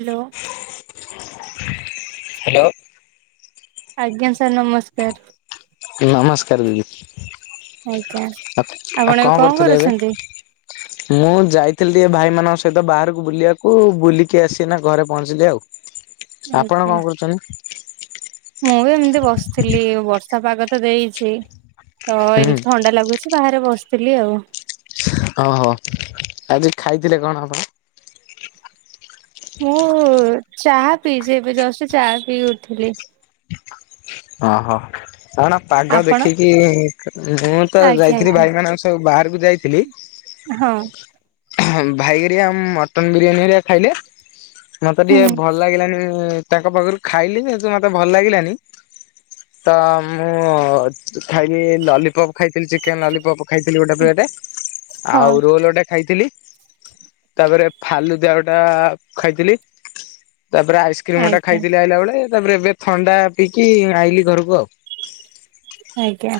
Hello. ଆଜ୍ଞା sir ନମସ୍କାର। ନମସ୍କାର ଦିଦି ଆଜ୍ଞା ଆପଣ ଆଉ ଏବେ କଣ କରୁଥିଲେ ଏବେ? କରୁଛନ୍ତି? ମୁଁ ଯାଇଥିଲି ଟିକେ ଭାଇମାନାଙ୍କ ସହିତ ବାହାରକୁ ବୁଲିବାକୁ ବୁଲିକି ଆସିନା ଘରେ ପହଞ୍ଚିଲି ଆଉ। [inaudible] ଆପଣ ଆଜ୍ଞା କଣ କରୁଛନ୍ତି? ମୁଁ ବି ଏମିତି ବସିଥିଲି ବର୍ଷା ପାଗ ତ ଦେଇଛି ତ ହୁଁ ଏମିତି ଥଣ୍ଡା ଲାଗୁଛି। ବାହାରେ ବସିଥିଲି ଆଉ। ଓହୋ ଆଜି ଖାଇଥିଲେ କଣ ଆପଣ? ମୁଁ ଚାହା ପିଇଛି ଏବେ ଜଷ୍ଟ ଚାହା ପିଇକି ଉଠିଲି। ଓହୋ ଧର ପାଗ ଆପଣ ଦେଖିକି ମୁଁ ତ ଆଜ୍ଞା ଯାଇଥିଲି ଆଜ୍ଞା ଭାଇ ମାନଙ୍କ ସହ ବାହାରକୁ ଯାଇଥିଲି। ହଁ। ଭାଇହେରିକା ମଟନ ବିରିୟାନୀ ହେରିକା ଖାଇଲେ। ମୋତେ ହୁଁ ଟିକେ ଭଲ ଲାଗିଲାନି ତାଙ୍କ ପାଖରୁ ଖାଇଲି କିନ୍ତୁ ମୋତେ ଭଲ ଲାଗିଲାନି। ତ ମୁଁ ଖାଇଲି ଲଲିପପ୍ ଖାଇଥିଲି ଚିକେନ ଲଲିପପ୍। ଖାଇଥିଲି ଗୋଟେ ପ୍ଲେଟ ହଁ ଆଉ ରୋଲ ଗୋଟେ ଖାଇଥିଲି। ତାପରେ ଫାଲୁ ଦେଢଟା ଟା ଖାଇଥିଲି ତାପରେ ଆଇସ୍ କ୍ରିମ ଟା ଆଜ୍ଞା ଖାଇଥିଲି ଆଇଲା ବେଳେ ତାପରେ ଏବେ ଥଣ୍ଡା ପିଇକି ଆଇଲି ଘରକୁ ଆଉ। ଆଜ୍ଞା।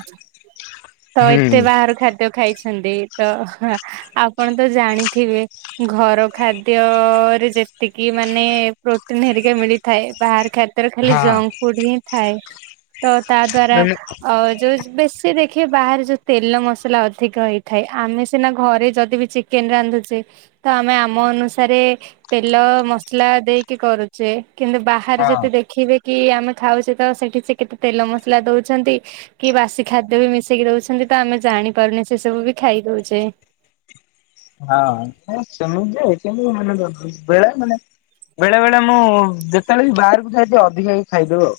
ତ ହୁଁ ଏତେ ବାହାର ଖାଦ୍ୟ ଖାଇଛନ୍ତି ତ ଆପଣ ତ ଜାଣିଥିବେ? ଘର ଖାଦ୍ୟରେ ଯେତିକି ମାନେ ପ୍ରୋଟିନ ହେରିକା ମିଳିଥାଏ, ବାହାର ଖା ରେ ଖାଲି ହଁ ଜଙ୍କ ଫୁଡ ହିଁ ଥାଏ ତ ତା ଦ୍ଵାରା ମାନେ ଅ ଯୋଉ ବେଶୀ ଦେ ଦେଖିବା ବାହାରେ ଯୋଉ ତେଲ ମସଲା ଅଧିକ ହେଇଥାଏ ଆମେ ସିନା ଘରେ ଯଦି ବି ଚିକେନ ରାନ୍ଧୁଛେ। ତ ଆମେ ଆମ ଅନୁସାରେ ତେଲ ମସଲା ଦେଇକି କରୁଛେ କିନ୍ତୁ ବା ହଁ ଯେତେ ଦେଖିବେ କି ଆମେ ଖାଉଛେ ତ ସେଠି ସେ କେତେ ତେଲ ମସଲା ଦଉଛନ୍ତି କି ବାସି ଖାଦ୍ୟ ବି ମିଶେଇକି ଦଉଛନ୍ତି ତ ଆମେ ଜାଣିପାରୁନି ସେ ସବୁ ବି ଖାଇ ଦଉଛେ। ହଁ ସେମ ତି ଜେ କେମତି ମାନେ ବେଳେ ମାନେ ବେଳେ ବେଳେ ମୁଁ ଯେତେବେଳେ ବି ବାହାରକୁ ଯାଏ ଟିକେ ଅଧିକା କି ଖାଇଦଉ ଆଉ।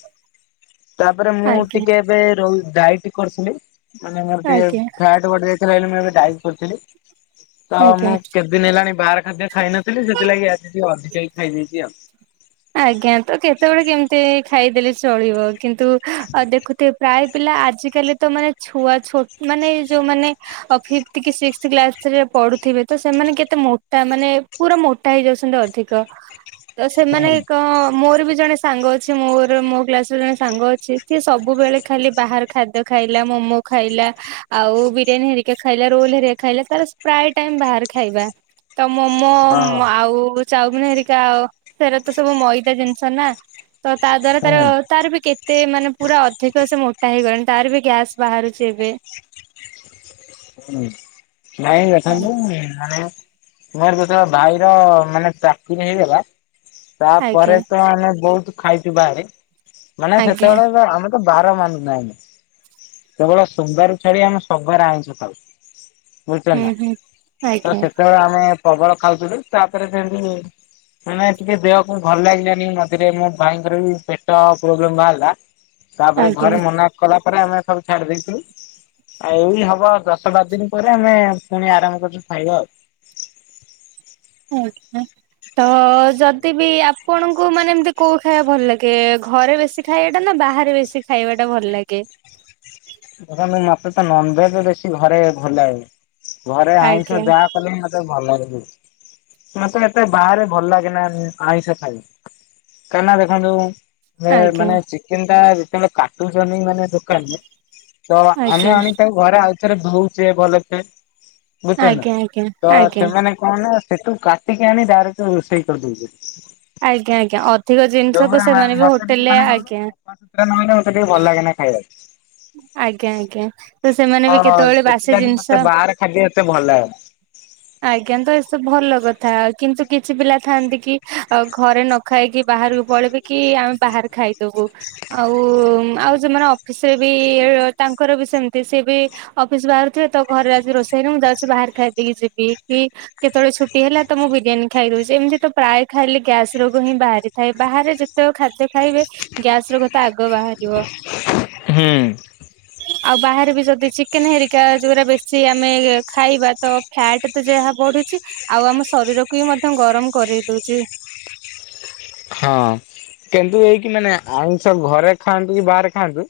ତାପରେ ମୁଁ ଆଜ୍ଞା ଟିକେ ଏବେ ର ଡାଇଟି କରୁଥିଲି। ମାନେ ମୋର ଟିକେ ଆଜ୍ଞା ଫ୍ୟାଟ ବଢ଼ି ଯାଇଥିଲା ବୋଲି ମୁଁ ଏବେ ଡ଼ାଇଟି କରିଥିଲି। ତ ମୁଁ ଆଜ୍ଞା କେତେଦିନ ହେଲାଣି ବାହାର ଖାଦ୍ୟ ଖାଇନଥିଲି, ସେଥିଲାଗି ଆଜି ଟିକେ ଅଧିକାକି ଖାଇ ଦେଇଚି ଆଉ। ଆଜ୍ଞା ତ କେତେବେଳେ କେମିତି ଖାଇଦେଲେ ଚଳିବ। କିନ୍ତୁ ଅ ଦେଖୁଥିବେ ପ୍ରାୟ ପିଲା ଆଜିକାଲି ତ ମାନେ ଛୁଆ ଛ ମାନେ ଯୋଉମାନେ ଅ ଫିପ୍ଥ କି ସିକ୍ସ୍ଥ କ୍ଲାସ ରେ ପଢୁଥିବେ ତ ସେମାନେ କେତେ ମୋଟା ମାନେ ପୁରା ମୋଟା ହେଇଯାଉଛନ୍ତି ଅଧିକ, ତ ସେମାନେ ହ ହଁ ମୋର ବି ଜଣେ ସାଙ୍ଗ ଅଛି। ମୋର ମୋ କ୍ଲାସ ର ଜଣେ ସାଙ୍ଗ ଅଛି ସିଏ ସବୁବେଳେ ଖାଲି ବାହାର ଖାଦ୍ୟ ଖାଇଲା ମୋମୋ ଖାଇଲା, ଆଉ ବିରିୟାନୀ ହେରିକା ଖାଇଲା ରୋଲ ହରିକା ଖାଇଲା। ତାର ସ ପ୍ରାୟ ଟାଇମ ବାହାରେ ଖାଇବା। ତ ମୋମୋ ହଁ। ଆଉ ଚାଉମିିନ ହେରିକା ଆ ତ ସବୁ ମଇଦା ଜିନିଷ ନା ତ ତା ଦ୍ଵାରା ତାର ହୁଁ ତାର ବି କେତେ ମାନେ ପୁରା ଅଧିକ ସେ ମୋଟା ହେଇଗଲାଣି, ତାର ବି ଗ୍ୟାସ୍ ବାହାରୁଛି ଏବେ। ହଁ ନାଇଁ ଦେଖନ୍ତୁ ମାନେ ମୋର ଯେତେବେଳେ ଭାଇର ମାନେ ଚାକିରି ହେଇଗଲା। ତାପରେ ଆଜ୍ଞା ତ ଆମେ ବହୁତ ଖାଇଚୁ ବାହାରେ। ମାନେ ଆଜ୍ଞା ସେତେବେଳେ ଆମେ ବାର ମାନୁ ନା ଆମେ, କେବଳ ସୋମବାର ଛାଡିକି ଆମେ ସବୁବାର ଆଇଁଷ ଖାଉଚୂ। ବୁଝିପ ହୁଁ ନା, ହୁଁ ତ ଆଜ୍ଞା ସେତେବେଳେ ଆମେ ପ୍ରବଳ ଖାଉଥିଲୁ ତାପରେ ଯେମତି ମାନେ ଟିକେ ଦେହକୁ ଭଲ ଲାଗିଲାନି, ମଝିରେ ମୋ ଭାଇଙ୍କର ବି ପେଟ ପ୍ରୋବ୍ଲେମ ବାହାରିଲା। [inaudible] ତାପରେ ଘରେ ମନା କଲା ପରେ ଆମେ ସବୁ ଛାଡି ଦେଇଥିଲୁ। ଆଉ ଏଇ ହବ ଦଶ ବାର ଦିନ ପରେ ଆମେ ପୁଣି ଆରମ୍ଭ କରିଚୁ ଖାଇବା ଆଉ। ହଁଁ। ତ ଯଦି ବି ଆପଣଙ୍କୁ ମାନେ ଏମତି କୋଉ ଖାଇବା ଭଲ ଲାଗେ। ଘରେ ବେଶୀ ଖାଇବା ଟା ନା ବାହାରେ ବେଶି ଖାଇବା ଟା ଭଲ ଲାଗେ। ଧରନ୍ତୁ ମତେ ତ ନନଭେଜ ବେଶୀ ଘରେ ଭଲ ଲାଗେ। ଘରେ ଆଇଁଷ ଆଜ୍ଞା ଯା ଲେ ବି ମତେ ଭଲ ଲାଗେ ବି, କିନ୍ତୁ ମତେ ଏତେ ବାହାରେ ଭଲ ଲାଗେନା ଆଇଁଷ ଖାଇ। କାହିଁକି ନା ଦେଖନ୍ତୁ, ଆଜ୍ଞା ମାନେ ଚିକେନ ଟା ଯେତେବେଳେ କାଟୁଛନ୍ତି ମାନେ ଦୋକାନରେ ତ ଆଜ୍ଞା ଆମେ ଆଣି ତାକୁ ଘରେ ଆଉଥରେ ଧୋଉଛେ ଭଲସେ। ବୁଝୁଚ ନା, ଆଜ୍ଞା ଆଜ୍ଞା ତ ଆଜ୍ଞା। ସେମାନେ କଣ ନା ସେଠୁ କାଟିକି ଆଣି ଡାଇରେକ୍ଟ ରୋଷେଇ କରିଦଉଛନ୍ତି। ଆଜ୍ଞା ଆଜ୍ଞା ଅଧିକ ଜିନିଷ କୁ ଯୋଉଗୁରା ସେମାନେ ବି ମତେ ଟିକେ ହୋଟେଲ ରେ ମାନେ ଆଜ୍ଞା। [unintelligible] ମତେ ଟିକେ ଭଲ ଲାଗେନା ଖାଇବାକୁ। ଆଜ୍ଞା ଆଜ୍ଞା ତ ସେମାନେ ବି ହଁ କେତେବେଳେ ବାସି ସେଥିଲାଗି ମତେ ଜିନିଷ ବାହାର ଖାଦ୍ୟ ଏତେ ଭଲ ଲାଗେନା। ଆଜ୍ଞା ତ ଏସବୁ ଭଲ କଥା, କିନ୍ତୁ କିଛି ପିଲା ଥାଆନ୍ତି କି ଘରେ ନ ଖାଇକି ବାହାରକୁ ପଳେଇବେ କି ଆମେ ବାହାରେ ଖାଇଦବୁ। ଆଉ ଆଉ ଯଉମାନେ ଅପ ସେ ବି ତାଙ୍କର ବି ସେମିତି ସେ ବି ଅଫିସ୍ ବାହାରୁଥିବେ ତ ଘରେ ଆଜି ରୋଷେଇ ହେଇନି, ମୁଁ ଯାଉଛି ବାହାରେ ଖାଇଦେଇକି ଯିବି କି କେତେବେଳେ ଛୁଟି ହେଲା ତ ମୁଁ ବିରିୟାନୀ ଖାଇଦଉଛି। ଏମିତି ତ ପ୍ରାୟ ଖାଇଲେ ଗ୍ୟାସ୍ ରୋଗ ହିଁ ବାହାରିଥାଏ। ବାହାରେ ଯେ ତ ଖାଦ୍ୟ ଖାଇବେ ଗ୍ୟାସ୍ ରୋଗ ତ ଆଗ ବାହାରିବ। ହୁଁ। ଆଉ ବାହାରେ ବି ଯଦି ଚିକେନ୍ ହେରିକା ଯୋଉରା ବେଶି ଆମେ ଖାଇବା ତ ଫ୍ୟାଟ୍ ତ ଯାହା ବଢ଼ୁଛି, ଆଉ ଆମ ଶରୀରକୁ ବି ମଧ୍ୟ ଗରମ କରେଇ ଦଉଚି। ହଁ କିନ୍ତୁ ଏଇକି ମାନେ ଆଇଁଷ ଘରେ ଖାଆନ୍ତୁ କି ବାହାରେ ଖାଆନ୍ତୁ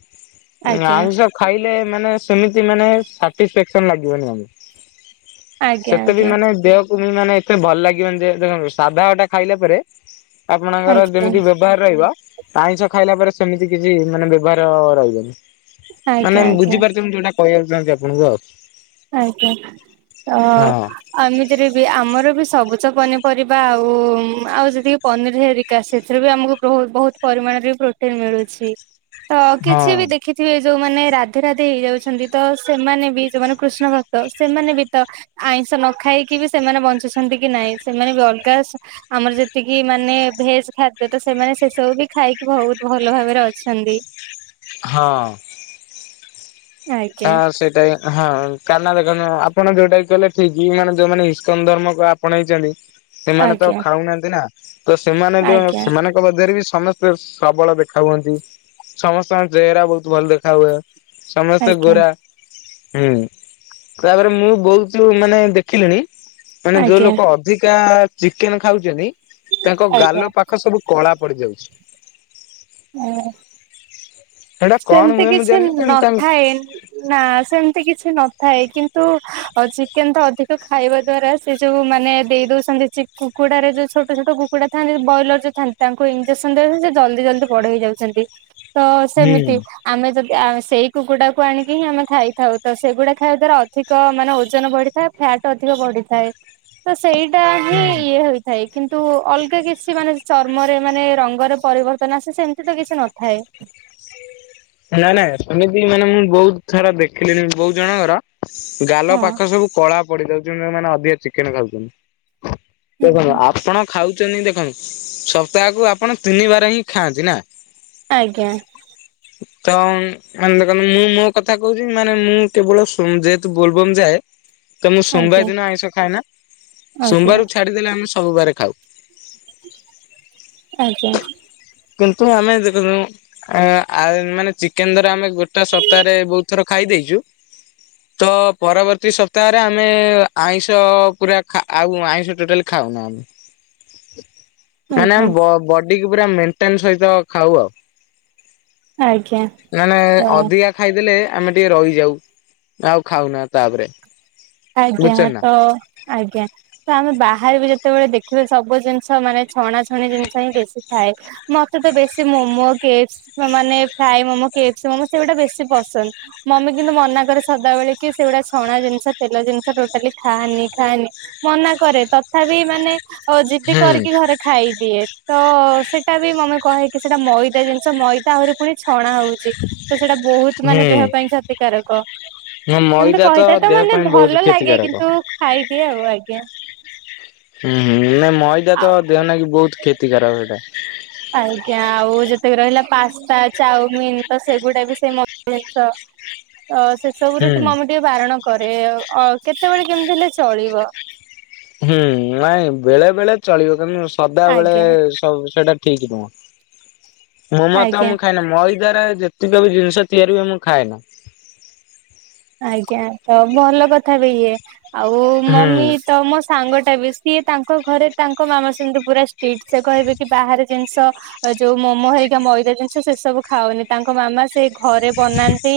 ଆଜ୍ଞା ଆଇଁଷ ଖାଇଲେ ମାନେ ସେମିତି ମାନେ ସାଟିସେକ୍ସନ ଲାଗିବନି ଆମକୁ ଆଜ୍ଞା ସେତେ ବି ଆଜ୍ଞା ମାନେ ଦେହକୁ ବି ମାନେ ଏତେ ଭଲ ଲାଗିବନ ଯେ, ଦେଖନ୍ତୁ ସାଧା ଗୋଟେ ଖାଇଲା ପରେ ଆପଣଙ୍କର ଆଜ୍ଞା ଯେମିତି ବ ବ୍ୟବହାର ରହିବ, ଆଇଁଷ ଖାଇଲା ପରେ ସେମିତି କିଛି ମାନେ ବ୍ୟବହାର ରହିବନି। ଆଜ୍ଞା ମାନେ ଆଜ୍ଞା ବୁଝିପାରୁଚନ୍ତି ଯୋଉଟା କହିବାକୁ ଚାହୁଁଚି ଆପଣଙ୍କୁ ଆଉ ଆଜ୍ଞା। ଅ ହଁ ଆ ଏମିତିରେ ବି, ଆମର ବି ସବୁଜ ପନିପରିବା, ଆଉ-ଆଉ ଯେତିକି ପନିର ହେରି କା, ସେଥିରୁ ବି, ଆମକୁ ବହୁତ ବହୁତ ପରିମାଣରେ ପ୍ରୋଟିନ୍ ମିଳୁଛି। ତ, କିଛି ବି ହଁ ଦେଖିଥିବେ, ଯୋଉମାନେ ରାଧେ ରାଧେ ହେଇଯାଉଛନ୍ତି, ତ ସେମାନେ ବି, ଯୋଉମାନେ କୃଷ୍ଣ ଭକ୍ତ, ସେମାନେ ବି ତ ଆଇଁଷ ନ ଖାଇକି ବି, ସେମାନେ ବଞ୍ଚୁଛନ୍ତି କି ନାଇଁ? ସେମାନେ ବି ଅଲଗା ଆମର ଯେତିକି, ମାନେ ଭେଜ୍ ଖାଦ୍ୟ, ତ ସେମାନେ ସେ ସବୁ ବି ଖାଇକି ବହୁତ ଭଲ ଭାବରେ ଅଛନ୍ତି। ହଁ। ହଁ, ଆଜ୍ଞା ସେଇଟା ବି ହଁ କାରଣା, ଦେଖନ୍ତୁ, ଆପଣ ଯୋଉଟା କି କହିଲେ ଠିକ୍। ମାନେ, ଯୋଉମାନେ ଇସ୍କନ ଧର୍ମକୁ ଆପଣେଇଛନ୍ତି ସେମାନେ ତ ଆଜ୍ଞା ଖାଉନାହାନ୍ତି ନା, ତ ସେମାନେ ଏବେ, ଆଜ୍ଞା ସେମାନେ ମଧ୍ୟରେ ବି, ସମସ୍ତେ ସବଳ ଦେଖା ହୁଅନ୍ତି। ସମସ୍ତଙ୍କ ଚେହେରା ବହୁତ ଭଲ ଦେଖା ହୁଏ। ସମ ସ୍ତେ ଆଜ୍ଞା ଗୋରା। ହୁଁ। ତାପରେ, ମୁଁ ବହୁତୁ, ମାନେ, ଦେଖିଲିଣି ମାନେ, ଯୋଉ ଆଜ୍ଞା ଲୋକ ଅଧିକା ଚିକେନ୍ ଖାଉଛନ୍ତି, ତାଙ୍କ ଆଜ୍ଞା। ଗାଲ ପା ଖ ସବୁ କଳା ପଡ଼ିଯାଉଛି। ହଁ। କଣ ସେମିତି ହୁଏ ମୁଁ କିଛି ଜାଣିନି କିନ୍ତୁ ତାଙ୍କ ନଥାଏ। ନା, ସେମିତି କି କିଛି ନଥାଏ। କିନ୍ତୁ, ଚିକେନ ତ ଅଧିକ ଖାଇବା ଦ୍ଵାରା, ସେ ଯୋଉ ମାନେ, ଦେଇ ଦଉଛନ୍ତି, ଚି କୁକୁଡ଼ା ରେ, ଯୋଉ ଛୋଟ ଛୋଟ କୁକୁଡ଼ା ଥାନ୍ତି, ବ୍ରଏଲର ଯୋଉଥାନ୍ତି, ତାଙ୍କୁ ଇଞ୍ଜେକ୍ସନ ଦେଲେ, ସେ ଜଲଦି ଜଲଦି ବଡ଼ ହେଇଯାଉ ଛନ୍ତି। ତ ହୁଁ ସେମିତି ଆମେ ଯଦି, ଆ ସେଇ କୁକୁଡ଼ାକୁ ଆଣିକି ହିଁ ଆମେ ଖାଇଥାଉ, ତ ସେଗୁଡ଼ା ଖାଇବା ଦ୍ଵାରା ଅଧି କ, ମାନେ, ଓଜନ ବଢ଼ିଥାଏ। ଫ୍ୟାଟ୍ ଅଧିକ ବଢ଼ି ଥାଏ। ତ, ସେଇଟା ହିଁ ହୁଁ। ଇଏ ହୋଇଥାଏ। କିନ୍ତୁ, ଅଲଗା କିଛି ମାନେ, ଚର୍ମରେ ମାନେ ରଙ୍ଗରେ ପରିବର୍ତ୍ତନ ଆସେ ସେମିତି ତ କିଛି ନ ଥାଏ। ନାଇଁ, ନାଏ। ସେମିତି ମାନେ, ମୁଁ ବହୁତ ଥର ଦେଖିଲିିଣି, ବହୁତ୍ ଜଣଙ୍କର ଗାଲ ପାଖ ସବୁ କଳା ପଡି ଯାଉଛି। ଯଉମାନେ ଅଧିକ ଚିକେନ ଖାଉଛନ୍ତି। ଦେଖନ୍ତୁ, ହଁ। ଆପଣ ଖାଉଛନ୍ତି। ଦେଖନ୍ତୁ, ସପ୍ତାହକୁ ଆପଣ ତିନିିବାର ହିଁ ଖାଆନ୍ତି ନା। ଆଜ୍ଞା। ତମ ମାନେ, ଦେଖନ୍ତୁ ମୁଁ ମୋ କଥା କହୁଛି। ମାନେ, ମୁଁ କେବଳ ସୋମ-ଯେହେତୁ ବୋଲବମ ଯାଏ। ତ, ମୁଁ ଆଜ୍ଞା ସୋମବାର ଦିନ ଆଇଁଷ ଖାଏ ନା। ଆଜ୍ଞା ସୋମବାର ଛାଡ଼ିଦଲେ ଆମେ ସବୁ ବାରେ ଖାଉ। ଆଜ୍ଞା। କିନ୍ତୁ, ଆମେ ଦେଖନ୍ତୁ, ଆ-ଆ-ମାନେ, ଚିକେନ ଦ୍ୱାରା ଆମେ ଗୋଟେ ସପ୍ତାହରେ ବହୁତ ଥର ଖାଇ ଦେଇଛୁ। ତ, ପରବର୍ତ୍ତୀ ସପ୍ତାହରେ ଆମେ ଆଇଁଷ ପୁରା ଖା-ଆଉ, ଆଇଁଷ ଟୋଟାଲି ଖାଉନାଉଁ। ହୁଁ [inaudible] ମାନେ, ଆମ ବ ବଡିକୁ ପୁରା ମେଣ୍ଟେନ୍ ସହିତ ଖାଉ ଆଉ। ଆଜ୍ଞା। ମାନେ, ଆଜ୍ଞା ଅଧିକା ଖାଇଦେଲେ ଆମେ ଟିକେ ରହିଯାଉ, ଆଉ ଖାଉନା। ତାପରେ। ଆଜ୍ଞା। ବୁଝୁଛ ନା। ତ, ଆଜ୍ଞ। ତ, ଆମେ ବାହାରେ ବି ଯେତେବେଳେ ଦେଖିବେ, ସବୁ ଜିନିଷ ମାନେ ଛଣା ଛଣି ଜିନିଷ ହିଁ ବେଶୀ ଥାଏ। ମତେ ତ ବେଶୀ ମୋମୋ, କେପସ୍‌ ମାନେ ଫ୍ରାଏ ମୋମୋ, କେପସ୍ ମମୋ, ସେଗୁଡା ବେଶୀ ପସନ୍ଦ। ମମି କିନ୍ତୁ ମନା କରେ ସଦାବେଳେ କି, ସେଗୁଡା ଛଣା ଜିନିଷ ତେଲ ଜିନିଷ ଟୋଟାଲି ଖାନି, ଖାନି ମନା କରେ। ତଥାପି, ମାନେ ଓ ଯିଦି ହୁଁ କରିକି ଘରେ ଖାଇଦିଏ। ତ ସେଇଟା ବି ମମି କହେ କି, ସେଇଟା ମଇଦା ଜିନିଷ। ମଇଦା, ଆହୁରି ପୁଣି ଛଣା ହଉଛି ତ ସେଇଟା ବହୁତ ମାନେ ହୁଁ। ଦେହ ପାଇଁ କ୍ଷତିକାରକ। ନା ସେମତି ମଇଦା କହିଥାଏ ତ ଦେହ ମାନେ ପାଇଁ ବହୁତ ଭଲ ଲାଗେ କ୍ଷତିକାରକ। କିନ୍ତୁ ଖାଇଦିଏ ଆଉ ଆଜ୍ଞା। ହୁଁ ହୁଁ ନାଁ ମଇଦା ତ ଦେହ ନା କି ବହୁତ କ୍ଷତି ଖରାପ ସେଇଟା। ଆଜ୍ଞା ଆଉ ଯେତିକି ରହିଲା ପାସ୍ତା, ଚାଉମିିନ, ତ ସେଗୁଡା ବି ସେଇ ମଇଦା ଜିନିଷ। ତ ସେସବୁ ହୁଁ। ରୁ ଟିକ ମମି ଟିକେ ବାରଣ କରେ କେତେବେଳେ କେମିତି ହେଲେ ଚଳିବ। ହୁଁ ନାଇଁ ବେଳେ ବେଳେ ଚଳିବ କିନ୍ତୁ ସଦାବେଳେ ଆଜ୍ଞା ସବୁ ସେଟା ଠିକ ନୁହ ମୋମ ତ ଆଜ୍ଞା। ମୁଁ ଖାଇନି ମଇଦାରେ ଯେତ ତିକବି ଜିନିଷ ତିଆରି ହୁଏ ମୁଁ ଖାଏନା। ଆଜ୍ଞା ତ ଭଲ କଥା ବି ଇଏ। ଆଉ ହୁଁ। ମମି ତ ମୋ ସାଙ୍ଗଟା ବି ସିଏ ତାଙ୍କ ଘରେ ତାଙ୍କ ମାମା ସେମିତି ପୁରା ଷ୍ଟ୍ରିଟି ସେ କହିବେ କି ବାହାରେ ଜିନିଷ ଯୋଉ ମୋମୋ ହେରିକା ମଇଦା ଜିନିଷ ସେ ସବୁ ଖାଉନି ତାଙ୍କ ମାମା ସେ ଘରେ ବନାନ୍ତି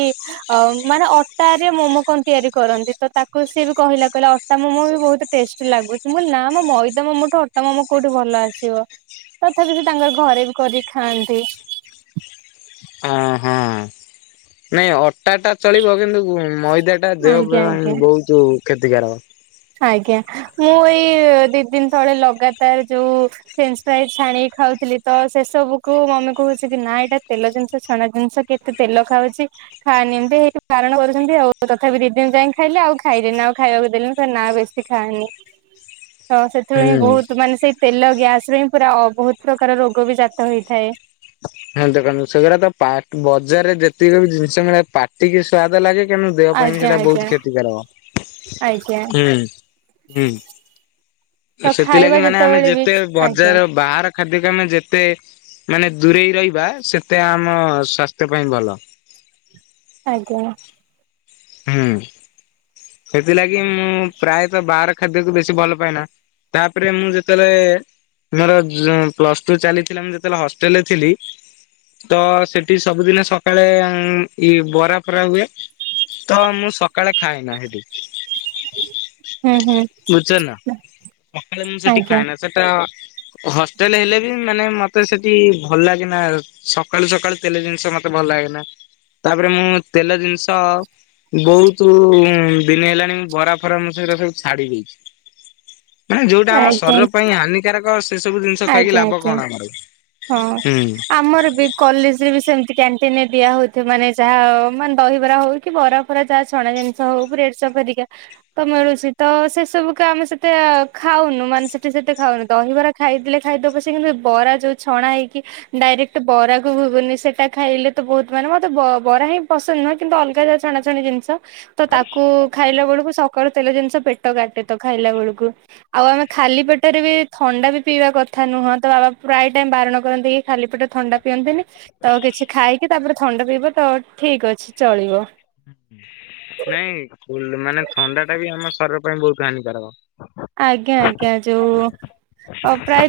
ଅ ମାନେ ଅ ଅଟାରେ ମୋମୋ କଣ ତିଆରି କରନ୍ତି ତ ତାକୁ ସିଏ ବି କହିଲା କହିଲା ଅଟା ମୋମୋ ବି ବହୁତ ଟେଷ୍ଟ ଲାଗୁଛି। ମୁଁ କହିଲି ନା ମୋ ମଇଦା ମାମୋ ଠୁ ଅଟା ମୋମୋ କୋଉଠି ଭଲ ଆସିବ। ତଥାପି ବି ତାଙ୍କର ଘରେ ବି କରିକି ଖାଆନ୍ତି। ଆଁହାଁ ନାଇଁ ଅଟା ଟା ଚଳିବ କିନ୍ତୁ ମଇଦା ଟା ଦେହ ଆଜ୍ଞା ଆଜ୍ଞା। ପାଇଁ ବହୁତ କ୍ଷତିକାରକ। ଆଜ୍ଞା। ମୁଁ ଏଇ ଦି ଦିନ ତଳେ ଲଗାତାର ଯୋଉ ଫ୍ରିନସ୍ ପ୍ରାଇ ଛାଣିକି ଖାଉଥିଲି ତ ସେ ସବୁ ମମି କହୁଛି କି ନା ଏଇଟା ତେଲ ଜିନିଷ ଛଣା ଜିନିଷ କେତ ତେ ତେଲ ଖାଉଛି। ଖନି ଏମିତି ହେଇି ବାରଣ କରୁଛନ୍ତି ଆଉ ତଥାପି ଦି ଦିନ ଯାଇ ଖାଇଲି ଆଉ ଖାଇଲେନି ଆଉ ଖାଇବାକୁ ଦେଲିିନି। ନା ବେଶୀ ଖାଆନି ତ ସେଥିରୁ ହିଁ ହୁଁ ବହୁତ୍ ମାନେ ସେଇ ତେଲ ଗ୍ୟାସ୍ ରୁ ହିଁ ପୁରା ଅ-ବହୁତ୍ ପ୍ରକାର ରୋଗ ବି ଜାତ ହେଇଥାଏ। ହଁ ଦେଖନ୍ତୁ ସେଗୁରା ତ ପା- ବଜାରରେ ଯେତିକି ବି ଜିନିଷ ମିଳେ ପାଟିକି ସ୍ଵାଦ ଲାଗେ କିନ୍ତୁ ଦେହ ପାଇଁ ବି ଆଜ୍ଞା ସେଇଟା ବହୁତ୍ ଆଜ୍ଞା ଆଜ୍ଞା କ୍ଷତିକାରକ। ତ ଖାଇବା ସେଥିଲାଗି ମାନେ ଆମେ ଯେତେବେଳେ ବି ଯେତେ ଆଜ୍ଞା ବଜାର ବାହାର ଖାଦ୍ୟ କୁ ଆମେ ଯେତେ ମାନେ ଦୂରେଇ ରହିବା ସେତେ ଆମ ସ୍ୱାସ୍ଥ୍ୟ ପାଇଁ ଭଲ। ଆଜ୍ଞା। ହୁଁ ସେଥିଲାଗି ମୁଁ ପ୍ରାୟତଃ ବାହାର ଖାଦ୍ୟକୁ ବେଶୀ ଭଲ ପାଏନା। ତାପରେ ମୁଁ ଯେତେବେଳେ ମୋର ଜ-ପ୍ଲସ୍ ଟୁ ଚାଲିଥିଲା ମୁଁ ଯେତେବେଳେ ହଷ୍ଟେଲ ରେ ଥିଲି ତ ସେଠି ସବୁଦିନେ ସକାଳେ ଉଁ -ଇ ବରା ଫରା ହୁଏ। ତ ମୁଁ ସକାଳେ ଖାଏନା ହେଟି। ହୁଁ ହୁଁ ବୁଝୁଚ ନା [unintelligible] ଆଜ୍ଞା ଖାଏନା ସେଟା ହଷ୍ଟେଲ୍ ହେଲେ ବି ମାନେ ମତେ ସେଠି ଭଲ ଲାଗେନା ସକାଳୁ ସକାଳୁ ତେଲ ଜିନିଷ ମତେ ଭଲ ଲାଗେନା ତାପରେ ମୁଁ ତେଲ ଜିନିଷ ବହୁତୁ ଦିନି ହେଲାଣି ମୁଁ ବରା ଫରା ମୁଁ ସେରା ସେଗୁରା ସବୁ ଛାଡି ଦେଇଚି। ମାନେ ଯଉଟା ଆମ ଆଜ୍ଞା ଶରୀର ପାଇଁ ହାନିକାରକ ସେ ସବୁ ଜିନିଷ ଖାଇକି ଆଜ୍ଞା ଲାଭ ଆଜ୍ଞା କଣ ଆମର। ହଁ ହୁଁ ଆମର ବି କଲେଜ୍ ରେ ବି ସେମିତି କ୍ୟାଣ୍ଟିନ ଦିଆ ହଉଥିବ ମାନେ ଯାହା ମାନେ ଦହିବରା ହଉ କି ବରା ପୁରା ଯାହା ଛଣା ଜିନିଷ ହଉ ବ୍ରେଡ ଚପ୍ ହେରିକା ତ ମିଳୁଚି ତ ସେ ସବୁକୁ ଆମେ ସେତେ ଖାଉନୁ ମାନେ ସେଠି ସେତେ ଖାଉନୁ ଦହିବରା ଖାଇଦେଲେ ଖାଇଦବୁ ପଛେ କିନ୍ତୁ ଏ ବରା ଯଉ ଛଣା ହେଇକି ଡାଇରେକ୍ଟ ବରା କୁ ଘୁଗୁନି ସେଟା ଖାଇଲେ ତ ବହୁତ ମାନେ ମତେ ବ- ବରା ହିଁ ପସନ୍ଦ୍ ନୁହେଁ କିନ୍ତୁ ଅଲଗା ଯେ ଛଣାଛଣି ଜିନିଷ ତ ତାକୁ ଖାଇଲା ବଳକୁ ସ କଲ୍ ତେଲ ଜିନିଷ ପେଟ କାଟେ ତ ଖାଇଲା ବେଳକୁ ଆଉ ଆମେ ଖାଲି ପେଟରେ ବି ଥଣ୍ଡା ବି ପିଇବା କଥା ନୁହଁ ତ ବା [unintelligible] ଦେମ୍ ବାରଣ କରନ୍ତି କି ଖାଲି ପେଟରେ ଥଣ୍ଡା ପିଅନ୍ତିନି। ତ କିଛି ଖାଇକି ତାପରେ ଥଣ୍ଡା ପିଇବ ତ ଠିକ୍ ଅଛି ଚଳିବ। ନାଇଁ ଫୁଲ୍ ମାନେ ଥଣ୍ଡାଟା ବି ଆମ ଶରୀର ପାଇଁ ବହୁତ୍ ହାନିକାରକ। ଆଜ୍ଞା- ଆଜ୍ଞା ଯଉ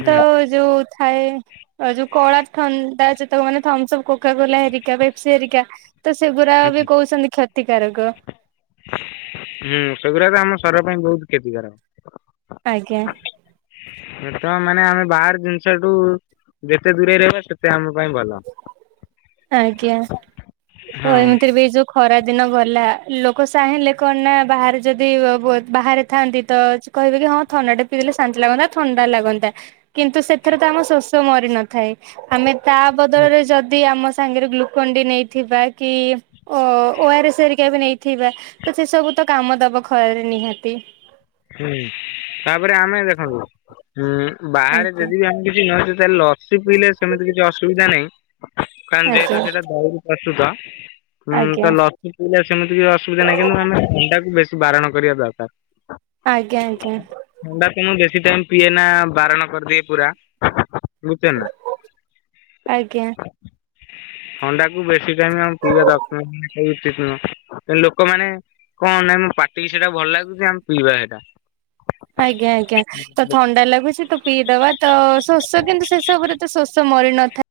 ହୁଁ ଯଉ ଥାଏ ଆଉ ଯଉ କଳା ଥଣ୍ଡା ଯେତେ ମାନେ ଥମସ୍ପ୍ କୋକାକୋଲା ହେରିକା ପେପ୍ସି ହେରିକା ତ ସେଗୁରା ହୁଁ। ବି କହୁଚନ୍ତି କ୍ଷତିକାରକ। ହୁଁ ସେଗୁରା ବି ଆମ ଶରୀର ପାଇଁ ବହୁତ୍ କ୍ଷତିକାରକ। ଆଜ୍ଞା। ଏ ତ ମାନେ ଆମେ ବାହାର ଜିନିଷଠୁ ଯେତେ ଦୂରେଇ ରହିବା ସେତେ ଆମ ପାଇଁ ଭଲ। ଆଜ୍ଞା ତ ହଁ ଏମିତିରେ ବି ଯଉ ଖରା ଦିନ ଗଲା ଲୋକ ଚାହିଁଲେ କଣ ନା ବାହାରେ ଯଦି ବ -ବାହାରେ ଥାଆନ୍ତି ତ କହିବେ କି ହଁ ଥଣ୍ଡାଟା ପିଇଲେ ଶାନ୍ତି ଲାଗନ୍ତା ଥଣ୍ଡା ଲାଗନ୍ତା। କିନ୍ତୁ ସେଥିରେ ତ ଆମ ଶୋଷ ମରି ନଥାଏ। ଆମେ ତା ବଦଳରେ ଯଦି ଆମ ସାଙ୍ଗରେ ଗ୍ଲୁକୋନଡି ନେଇ ଥିବା କି ଓ -ଓଆରଏସ ହେରିକା ବି ନେଇଥିବା ତ ସେସବୁ ତ କାମ ଦବ ଖରାରେ ନିହାତି। ହୁଁ ତାପରେ ଆମେ ଦେଖନ୍ତୁ ବାହାରେ ଆଜ୍ଞା। ଯଦି ବି ଆମେ କିଛି [unintelligible] ତାହେଲେ ଲ ଲସି ପିଇଲେ ସେମିତି କିଛି ଅସୁବିଧା ନାହିଁ କାରଣ ଆଜ୍ଞା ଯେହେତୁ ସେଇଟା ଦହିରୁ ପ୍ରସ୍ତୁତ। ହୁଁ ଆଜ୍ଞା ତ ଲସି ପିଇଲେ ସେମିତି କି ଅସୁବିଧା ନାହିଁ କିନ୍ତୁ ଆମେ ଥଣ୍ଡାକୁ ବେଶୀ ବାରଣ କରିବା ଦରକାର। ଆଜ୍ଞା ଆଜ୍ଞା। ଥଣ୍ଡା ତ ବେଶୀ ଟାଇମ ପିଏନା ବାରଣ କରିଦିଏ ପୁରା ବୁଝୁଚନ୍ତିନା। ଆଜ୍ଞା। ଥଣ୍ଡାକୁ ବେଶୀ ଟାଇମ ଆମେ ପିଇବା ଦରକାର [unintelligible] ଉଚିତ ନୁହଁ ତେଣୁ ଲୋକମାନେ କଣ ନାଇଁ ମୋ ପାଟିକି ସେଇଟା ଭଲ ଲାଗୁଛି ଆମେ ପିଇବା ହେଟା। ଆଜ୍ଞା ଆଜ୍ଞା। ତ ଥଣ୍ଡା ଲାଗୁଛି ତ ପିଇଦବା ତ ଶୋଷ କିନ୍ତୁ ଶେସବୁରେ ତ ଶୋଷ ମରି ନଥା